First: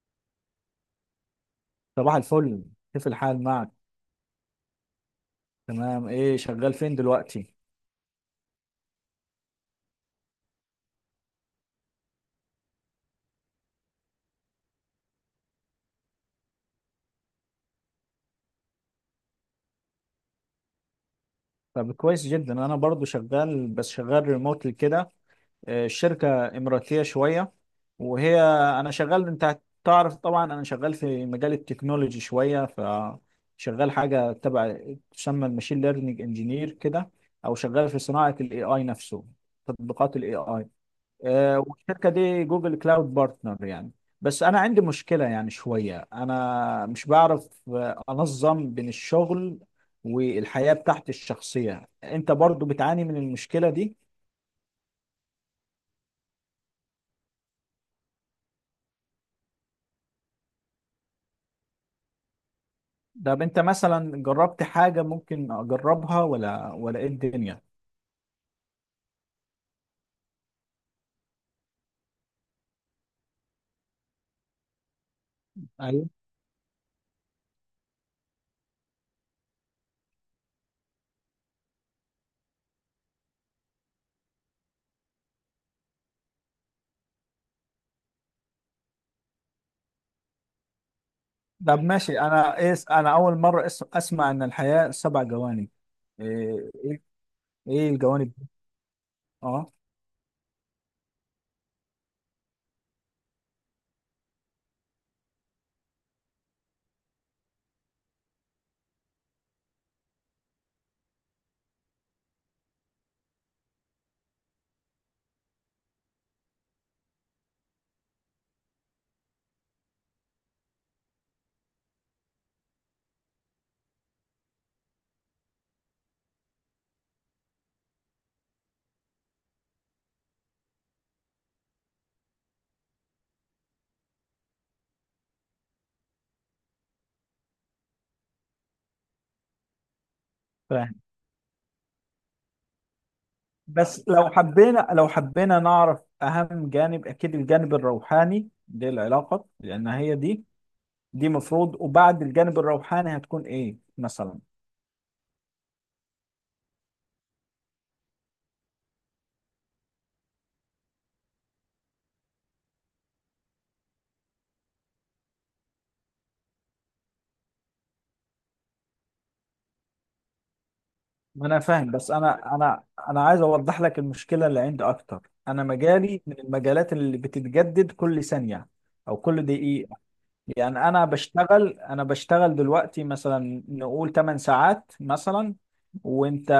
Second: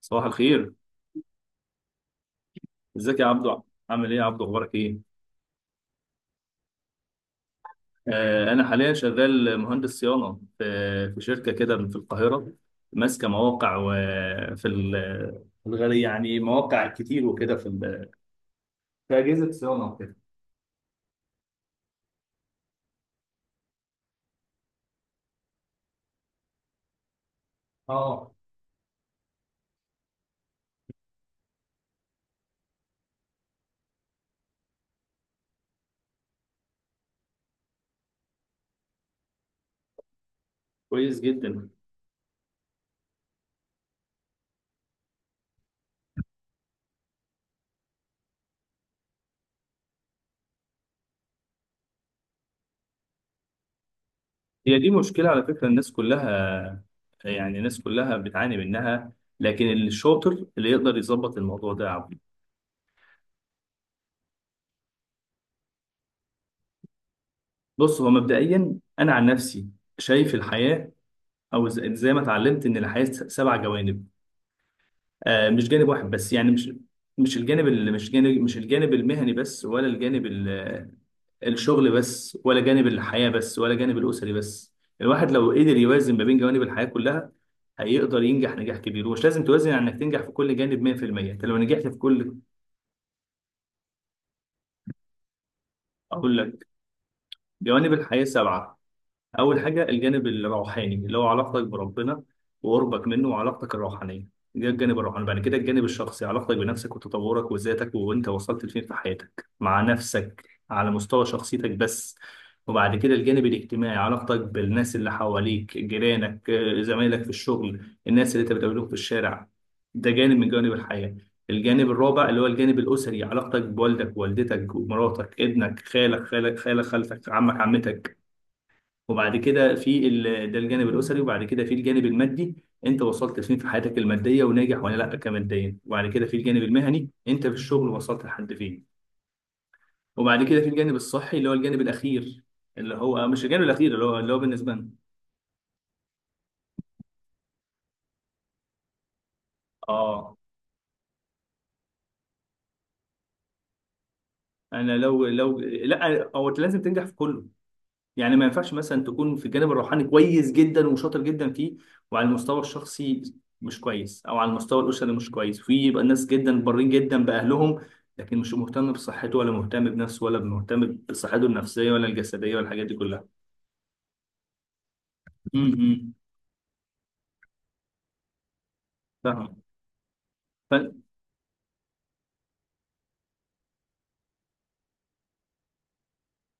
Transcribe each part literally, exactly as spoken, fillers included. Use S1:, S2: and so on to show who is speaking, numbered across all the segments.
S1: صباح الخير.
S2: صباح الفل. كيف
S1: ازيك يا
S2: الحال
S1: عبدو،
S2: معك؟
S1: عامل ايه يا عبدو؟ اخبارك ايه؟
S2: تمام، ايه شغال فين دلوقتي؟
S1: آه انا حاليا شغال مهندس صيانه في في شركه كده في القاهره، ماسكه مواقع وفي الغالي يعني مواقع كتير وكده، في ال- في اجهزه صيانه وكده.
S2: طب كويس جدا، انا برضو شغال بس شغال ريموتلي كده. آه، الشركة اماراتية شوية.
S1: اه،
S2: وهي انا شغال، انت تعرف طبعا انا شغال في مجال التكنولوجي شوية، فشغال حاجة تبع تسمى الماشين ليرنينج انجينير كده، او شغال في صناعة الاي اي نفسه، تطبيقات الاي اي.
S1: كويس
S2: آه،
S1: جدا.
S2: والشركه دي جوجل كلاود بارتنر يعني. بس انا عندي مشكله يعني شويه انا مش بعرف آه، انظم بين الشغل والحياه بتاعتي الشخصيه. انت برضو بتعاني من المشكله دي؟
S1: هي دي مشكله على فكره الناس كلها، يعني الناس كلها بتعاني منها، لكن الشاطر اللي يقدر يظبط الموضوع ده يا عبدو.
S2: طب انت مثلا جربت حاجه ممكن اجربها، ولا ولا ايه الدنيا؟
S1: بص، هو مبدئيا انا عن نفسي شايف الحياه، او ز- زي ما اتعلمت ان الحياه س- سبع جوانب. آه مش جانب
S2: ايوه.
S1: واحد بس، يعني مش مش الجانب اللي مش جانب مش الجانب المهني بس، ولا الجانب ال- الشغل بس، ولا جانب الحياه بس، ولا جانب الاسري بس. الواحد لو قدر يوازن ما بين جوانب الحياه كلها هيقدر ينجح نجاح كبير، ومش لازم توازن على انك تنجح في كل جانب مية في المية. انت لو
S2: طب
S1: نجحت في
S2: ماشي،
S1: كل،
S2: انا ايه، انا اول مره أس- اسمع ان الحياه سبع جوانب.
S1: اقول لك،
S2: ايه ايه. إيه
S1: جوانب الحياه
S2: الجوانب دي؟
S1: سبعه. أول
S2: اه.
S1: حاجة الجانب الروحاني، اللي هو علاقتك بربنا وقربك منه وعلاقتك الروحانية. ده الجانب الروحاني. بعد كده الجانب الشخصي، علاقتك بنفسك وتطورك وذاتك، وأنت وصلت لفين في حياتك مع نفسك على مستوى شخصيتك بس. وبعد كده الجانب الاجتماعي، علاقتك بالناس اللي حواليك، جيرانك، آه، زمايلك في الشغل، الناس اللي أنت بتقابلهم في الشارع. ده جانب من جوانب الحياة. الجانب الرابع اللي هو الجانب الأسري، علاقتك بوالدك ووالدتك ومراتك ابنك خالك خالك خالك خالتك عمك عمتك. وبعد كده في ال... ده الجانب الاسري. وبعد كده في الجانب المادي، انت وصلت فين في حياتك الماديه وناجح ولا لا كماديا. وبعد كده في الجانب المهني، انت في الشغل وصلت لحد فين. وبعد كده في الجانب الصحي، اللي هو الجانب الاخير، اللي هو مش الجانب الاخير، اللي
S2: بس
S1: هو
S2: لو
S1: اللي هو بالنسبه
S2: حبينا
S1: لنا.
S2: لو حبينا نعرف أهم جانب، أكيد الجانب الروحاني للعلاقة، لأن هي
S1: اه،
S2: دي دي مفروض. وبعد الجانب الروحاني هتكون إيه مثلا؟
S1: انا لو لو لا هو انت لازم تنجح في كله، يعني ما ينفعش مثلا تكون في الجانب الروحاني كويس جدا وشاطر جدا فيه، وعلى المستوى الشخصي مش كويس، او على المستوى الاسري مش كويس. في يبقى ناس جدا بارين جدا باهلهم، لكن مش مهتم بصحته ولا مهتم بنفسه ولا مهتم بصحته
S2: ما أنا فاهم،
S1: النفسيه ولا
S2: بس أنا
S1: الجسديه ولا
S2: أنا
S1: الحاجات دي
S2: أنا
S1: كلها.
S2: عايز أوضح لك المشكلة اللي عندي أكتر. أنا
S1: امم
S2: مجالي من المجالات اللي بتتجدد كل ثانية أو كل
S1: فاهم.
S2: دقيقة. يعني
S1: ف...
S2: انا بشتغل انا بشتغل دلوقتي مثلا نقول 8 ساعات مثلا. وانت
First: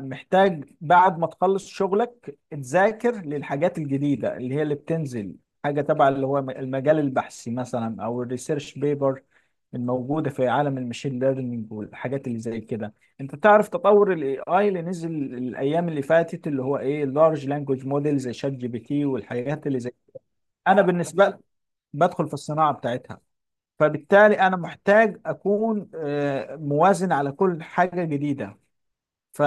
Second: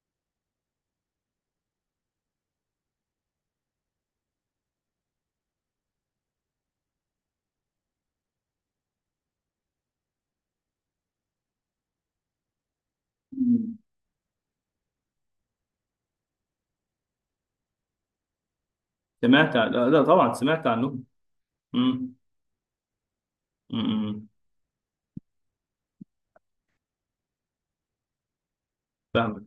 S2: محتاج بعد ما تخلص شغلك تذاكر للحاجات الجديدة اللي هي اللي بتنزل، حاجة تبع اللي هو المجال البحثي مثلا او الريسيرش بيبر الموجودة في عالم المشين ليرنينج والحاجات اللي زي كده. انت تعرف
S1: مم.
S2: تطور الاي اي اللي نزل الايام اللي فاتت، اللي هو ايه، لارج لانجوج موديل زي شات جي بي تي
S1: سمعت
S2: والحاجات
S1: عن...
S2: اللي
S1: لا
S2: زي.
S1: لا، طبعا سمعت
S2: انا
S1: عنهم.
S2: بالنسبة لي
S1: امم
S2: بدخل في الصناعة بتاعتها.
S1: امم
S2: فبالتالي انا محتاج اكون آه، موازن على كل حاجه جديده.
S1: فاهمك.
S2: ف...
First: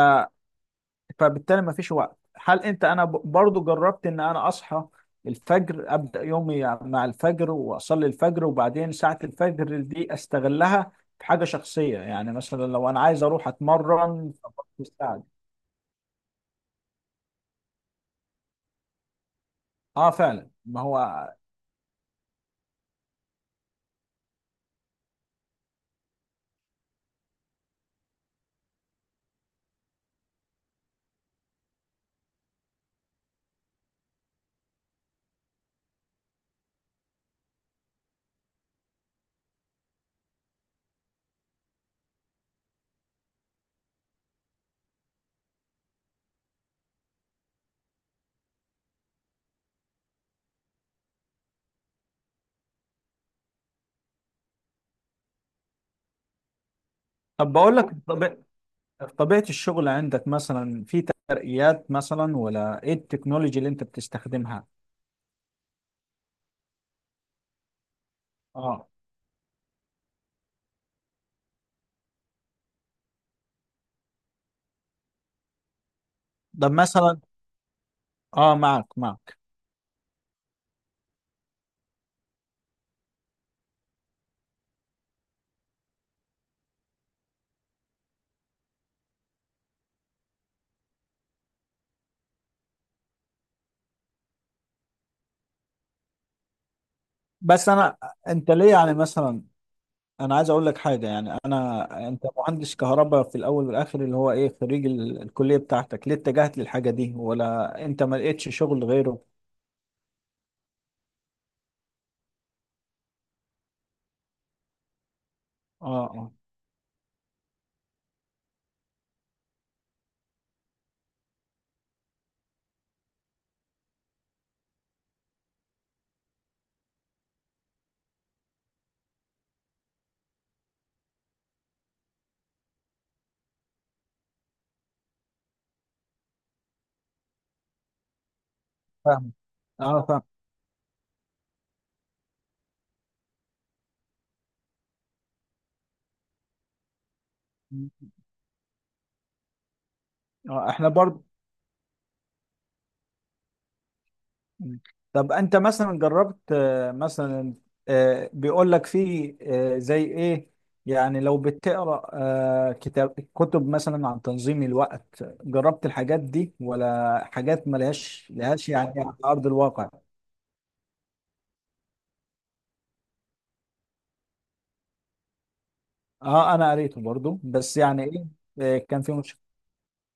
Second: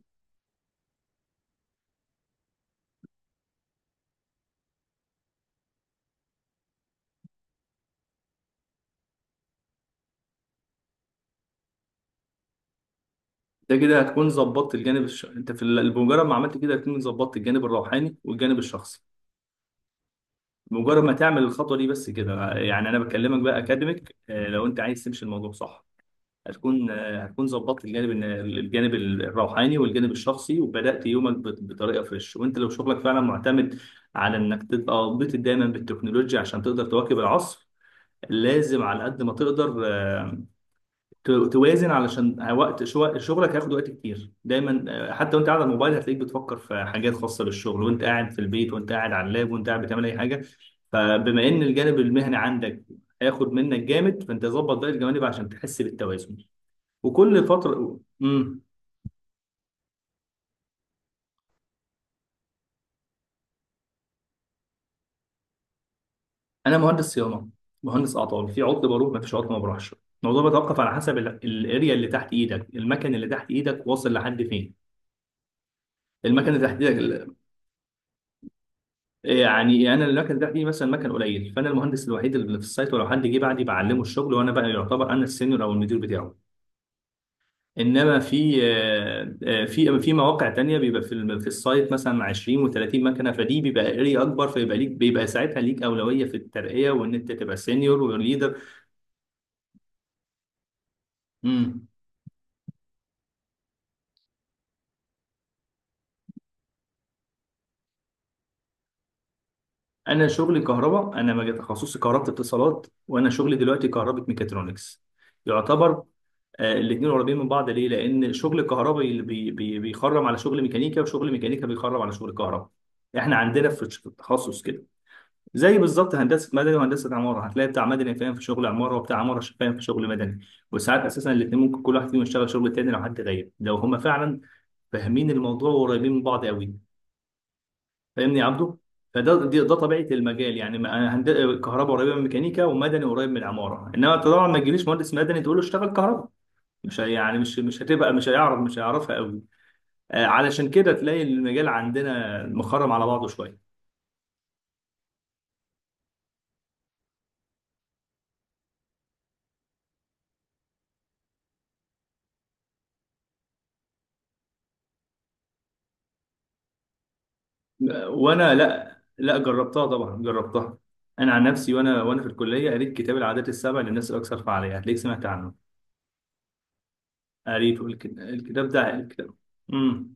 S2: فبالتالي ما فيش وقت. هل انت انا ب- برضو جربت ان انا اصحى الفجر، ابدا يومي مع الفجر واصلي الفجر، وبعدين ساعه الفجر دي استغلها في حاجه شخصيه، يعني مثلا لو انا عايز اروح
S1: ده كده هتكون
S2: اتمرن
S1: ظبطت
S2: في
S1: الجانب
S2: الساعه دي.
S1: الش... انت في ال- بمجرد ما عملت كده هتكون ظبطت الجانب الروحاني والجانب الشخصي.
S2: اه فعلا، ما
S1: مجرد ما
S2: هو.
S1: تعمل الخطوه دي بس كده، يعني انا بكلمك بقى اكاديميك، آه، لو انت عايز تمشي الموضوع صح هتكون، آه، هتكون ظبطت الجانب الن- الجانب الروحاني والجانب الشخصي، وبدات يومك بط- بطريقه فريش. وانت لو شغلك فعلا معتمد على انك تبقى مبتكر دايما بالتكنولوجيا عشان تقدر تواكب العصر، لازم على قد ما تقدر آه، ت- توازن، علشان وقت شو- شغلك هياخد وقت كتير دايما. آه، حتى وانت قاعد على الموبايل هتلاقيك بتفكر في حاجات خاصة بالشغل، وانت قاعد في البيت، وانت قاعد على اللاب، وانت قاعد بتعمل اي حاجة. فبما ان الجانب المهني عندك هياخد منك جامد، فانت ظبط باقي الجوانب عشان تحس بالتوازن. وكل
S2: طب بقول لك
S1: فترة
S2: طب...
S1: امم
S2: طبيعه الشغل عندك مثلا، في ترقيات مثلا ولا ايه التكنولوجي اللي انت بتستخدمها؟
S1: انا مهندس صيانة، مهندس اعطال، في عطل
S2: اه.
S1: بروح، ما فيش عطل ما بروحش. الموضوع بيتوقف على حسب ال- الاريا اللي تحت ايدك، المكن اللي تحت ايدك واصل لحد فين، المكنه اللي
S2: طب
S1: تحت
S2: مثلا.
S1: ايدك.
S2: اه، معك معك.
S1: يعني انا المكن ده فيه مثلا مكن قليل، فانا المهندس الوحيد اللي في السايت، ولو حد جه بعدي بعلمه الشغل، وانا بقى يعتبر انا السينيور او المدير بتاعه. انما في آه، آه، في في مواقع تانية بيبقى في الم- في السايت مثلا عشرين و30 مكنه، فدي بيبقى اري اكبر، فيبقى ليك، بيبقى ساعتها ليك اولويه في الترقيه وان انت تبقى
S2: بس انا،
S1: سينيور
S2: انت
S1: وليدر.
S2: ليه يعني مثلا؟ انا عايز اقول لك حاجه، يعني
S1: امم
S2: انا انت مهندس كهرباء في الاول والاخر، اللي هو ايه، خريج ال- الكليه بتاعتك، ليه اتجهت للحاجه دي ولا انت ما لقيتش شغل غيره؟
S1: انا شغلي كهرباء، انا مجال تخصصي كهرباء اتصالات، وانا شغلي دلوقتي كهرباء ميكاترونكس
S2: اه.
S1: يعتبر.
S2: اه
S1: الاثنين قريبين من بعض ليه؟ لان شغل الكهرباء اللي بي بي بيخرم على شغل ميكانيكا، وشغل ميكانيكا بيخرم على شغل كهرباء. احنا عندنا في الش- في التخصص كده زي بالظبط هندسه مدني وهندسه عماره، هتلاقي بتاع مدني فاهم في شغل عماره، وبتاع عماره ش- فاهم في شغل مدني. وساعات اساسا الاثنين ممكن كل واحد فيهم يشتغل شغل التاني لو حد غايب، لو هما فعلا فاهمين الموضوع وقريبين من بعض قوي. فاهمني يا عبده؟
S2: فاهم.
S1: فده دي- ده طبيعه
S2: اه فاهم.
S1: المجال، يعني ما- أنا هند... كهرباء قريبه من ميكانيكا، ومدني قريب من العماره. انما انت طبعا ما تجيليش مهندس مدني تقول له اشتغل كهرباء، مش هي- يعني مش مش هتبقى مش هيعرف، مش هيعرفها قوي. آه،
S2: آه،
S1: علشان
S2: احنا
S1: كده تلاقي
S2: برضو.
S1: المجال عندنا مخرم على بعضه شويه.
S2: مم. طب انت مثلا جربت، آه، مثلا آه، بيقول لك في، آه، زي ايه، يعني لو بتقرا آه، كتاب كتب مثلا عن تنظيم الوقت، جربت الحاجات دي ولا حاجات
S1: آه،
S2: ملهاش
S1: وانا
S2: لهاش
S1: لا
S2: يعني على
S1: لا
S2: ارض
S1: جربتها
S2: الواقع؟
S1: طبعا، جربتها. انا عن نفسي، وانا وانا في الكليه قريت كتاب العادات السبع للناس الاكثر فعاليه، هتلاقيك سمعت عنه.
S2: اه انا قريته برضو، بس
S1: قريته
S2: يعني
S1: الك-
S2: ايه،
S1: الكتاب
S2: آه،
S1: ده
S2: كان في
S1: الكتاب.
S2: مشكله.
S1: امم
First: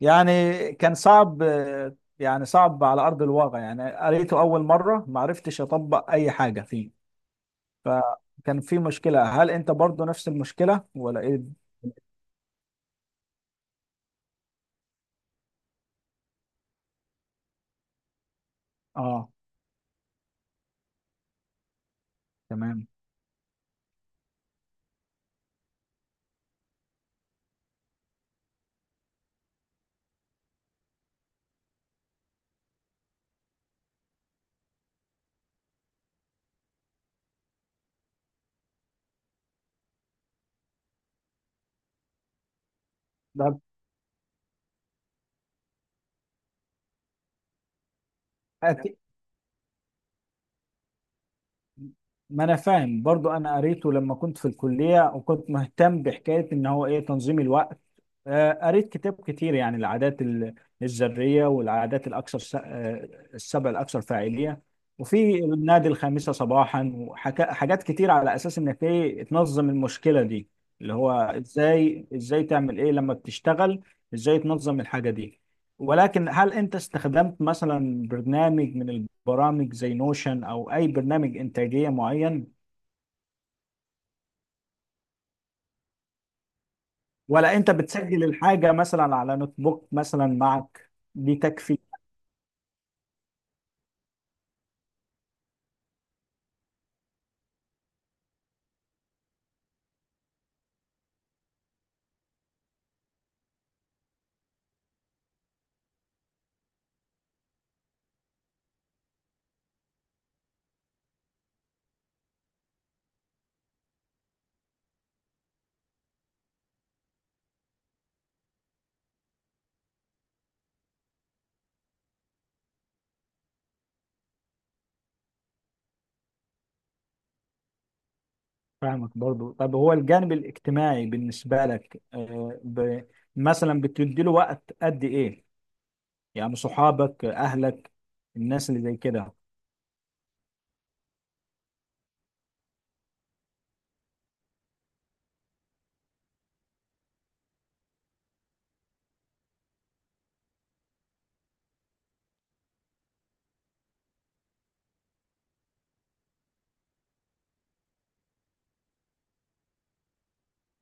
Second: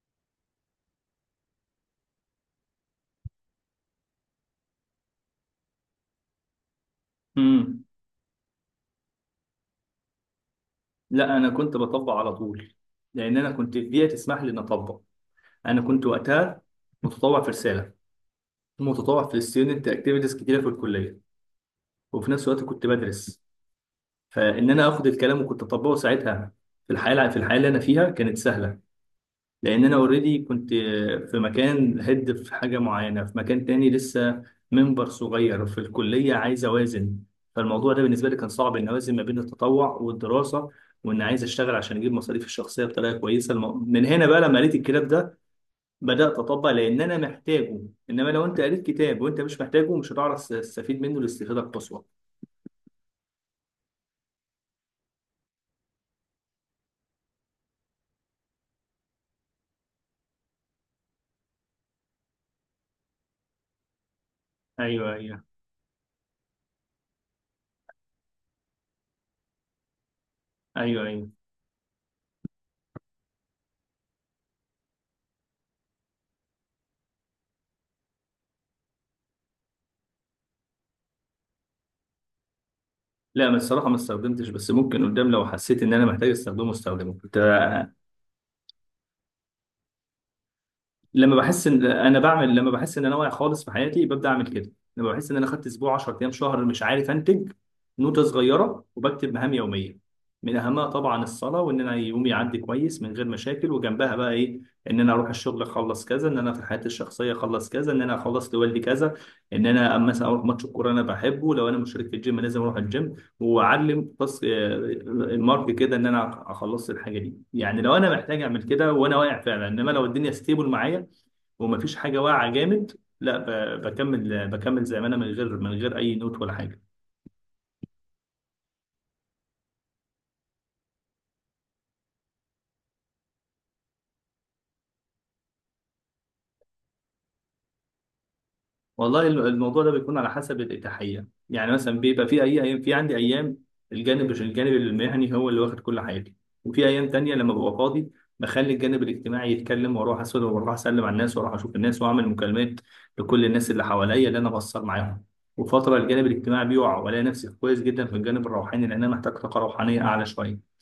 S2: يعني كان صعب، آه، يعني صعب على ارض الواقع، يعني قريته اول مره ما عرفتش اطبق اي حاجه فيه.
S1: امم
S2: ف- كان في مشكلة، هل انت برضو نفس المشكلة ولا
S1: لا،
S2: ايه؟
S1: انا كنت بطبق على طول، لان انا كنت البيئه تسمح لي ان اطبق. انا كنت وقتها متطوع في رساله، متطوع
S2: اه.
S1: في الستودنت اكتيفيتيز كتيره في الكليه، وفي نفس الوقت كنت
S2: تمام.
S1: بدرس. فان انا اخد الكلام وكنت اطبقه ساعتها في الحياه، في الحياه اللي انا فيها كانت سهله، لان انا اوريدي كنت في مكان، هيد في حاجه معينه، في مكان تاني لسه منبر صغير في الكليه، عايز اوازن. فالموضوع ده بالنسبه لي كان صعب ان اوازن ما بين التطوع والدراسه، وان عايز اشتغل عشان اجيب مصاريفي الشخصيه بطريقه
S2: ده
S1: كويسه. الم- من هنا بقى لما قريت الكتاب ده بدات اطبق، لان انا محتاجه. انما لو انت قريت
S2: أت-
S1: كتاب وانت مش محتاجه، مش هتعرف تستفيد منه الاستفاده القصوى.
S2: ما انا فاهم برضو، انا قريته لما كنت في الكليه وكنت مهتم بحكايه ان هو ايه تنظيم الوقت. آه، قريت كتاب كتير، يعني العادات ال- الذرية، والعادات الأكثر س- آه، السبع الأكثر فاعلية،
S1: ايوه ايوه
S2: وفي النادي الخامسة صباحا، وحاجات كتير على أساس إنك إيه تنظم المشكلة دي، اللي
S1: ايوه
S2: هو
S1: ايوه
S2: إزاي إزاي تعمل إيه لما بتشتغل، إزاي تنظم الحاجة دي. ولكن هل أنت استخدمت مثلا برنامج من البرامج زي نوشن أو أي برنامج إنتاجية معين؟
S1: لا، ما الصراحة ما استخدمتش، بس ممكن قدام لو حسيت ان انا محتاج استخدمه استخدمه. كنت
S2: ولا أنت
S1: آه،
S2: بتسجل الحاجة مثلا على نوت بوك مثلا معك؟ دي
S1: لما بحس
S2: تكفي.
S1: ان انا بعمل، لما بحس ان انا واقع خالص في حياتي ببدأ اعمل كده. لما بحس ان انا خدت اسبوع، عشرة ايام، شهر مش عارف انتج، نوتة صغيرة وبكتب مهام يومية، من اهمها طبعا الصلاة، وان انا يومي يعدي كويس من غير مشاكل، وجنبها بقى ايه. ان انا اروح الشغل اخلص كذا، ان انا في حياتي الشخصية اخلص كذا، ان انا اخلص لوالدي كذا، ان انا مثلا اروح ماتش الكورة انا بحبه، لو انا مشترك في الجيم لازم اروح الجيم. واعلم بس آه، المارك كده ان انا اخلص الحاجه دي، يعني لو انا محتاج اعمل كده وانا واقع فعلا. انما لو الدنيا ستيبل معايا ومفيش حاجه واقعه جامد، لا ب- بكمل، بكمل زي ما انا، من غير من غير اي نوت ولا حاجه.
S2: فاهمك برضو. طب هو الجانب الاجتماعي بالنسبة لك، آه، ب... مثلا بتديله وقت قد ايه؟ يعني صحابك، اهلك، الناس اللي زي
S1: والله
S2: كده.
S1: الم- الموضوع ده بيكون على حسب الإتاحية، يعني مثلا بيبقى في أي أيام، في عندي أيام الجانب الجانب المهني هو اللي واخد كل حاجة، وفي أيام تانية لما ببقى فاضي بخلي الجانب الاجتماعي يتكلم، وأروح أسأل وأروح أسلم على الناس وأروح أشوف الناس وأعمل مكالمات لكل الناس اللي حواليا اللي أنا بأثر معاهم. وفترة الجانب الاجتماعي بيقع، وألاقي نفسي كويس جدا في الجانب الروحاني، لأن أنا محتاج طاقة روحانية أعلى شوية.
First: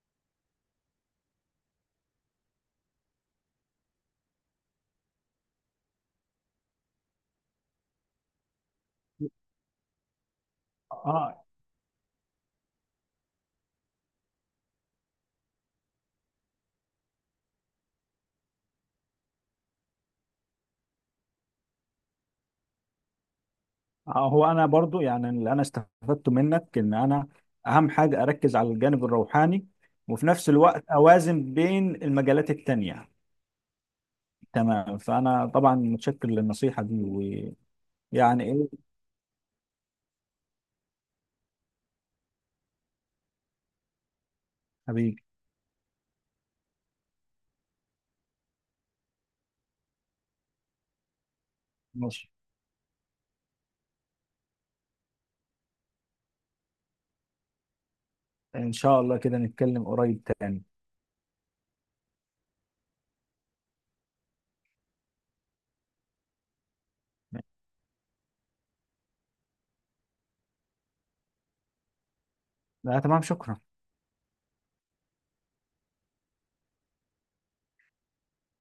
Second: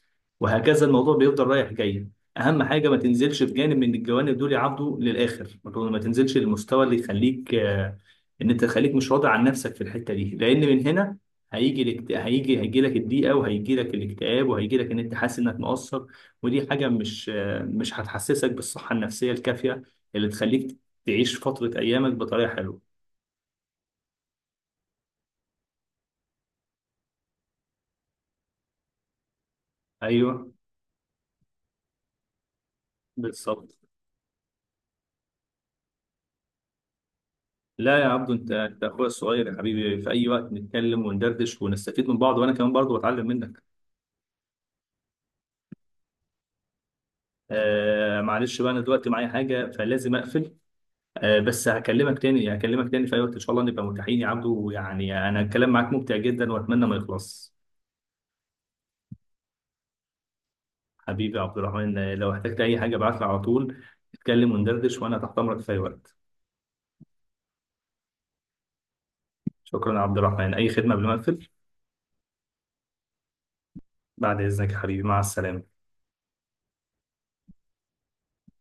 S1: وهكذا الموضوع بيفضل رايح جاي. اهم حاجه ما تنزلش في جانب من الجوانب دول يعبدوا للاخر. ما تقول- ما تنزلش للمستوى اللي يخليك آه، ان انت خليك مش راضي عن نفسك في الحته دي، لان من هنا
S2: اه.
S1: هيجي الاكت... هيجي هيجي لك الضيقه، وهيجي لك الاكتئاب، وهيجي لك ان انت حاسس انك مقصر. ودي حاجه مش آه، مش هتحسسك بالصحه النفسيه الكافيه اللي تخليك تعيش فتره ايامك بطريقه حلوه.
S2: آه، هو انا برضو يعني اللي انا استفدته منك ان انا اهم حاجة اركز على الجانب الروحاني، وفي نفس
S1: ايوه،
S2: الوقت اوازن بين المجالات التانية.
S1: بالظبط.
S2: تمام. فانا طبعا متشكر للنصيحة دي.
S1: لا يا عبدو،
S2: ويعني
S1: انت
S2: ايه
S1: انت اخويا الصغير يا حبيبي، في اي وقت نتكلم وندردش ونستفيد من بعض، وانا كمان برضو بتعلم منك.
S2: حبيبي.
S1: آه معلش بقى، انا دلوقتي معايا حاجه فلازم اقفل. آه بس هكلمك
S2: ماشي.
S1: تاني هكلمك تاني في اي وقت ان شاء الله نبقى متاحين يا عبدو، ويعني انا الكلام معاك ممتع جدا واتمنى ما يخلص.
S2: ان شاء الله كده نتكلم قريب تاني.
S1: حبيبي يا عبد الرحمن، آه، لو احتجت اي حاجه ابعت لي على طول، نتكلم وندردش وانا تحت امرك في اي وقت. شكرا يا عبد الرحمن، اي خدمه قبل ما اقفل؟
S2: لا تمام، شكرا.
S1: بعد اذنك يا حبيبي، مع السلامه.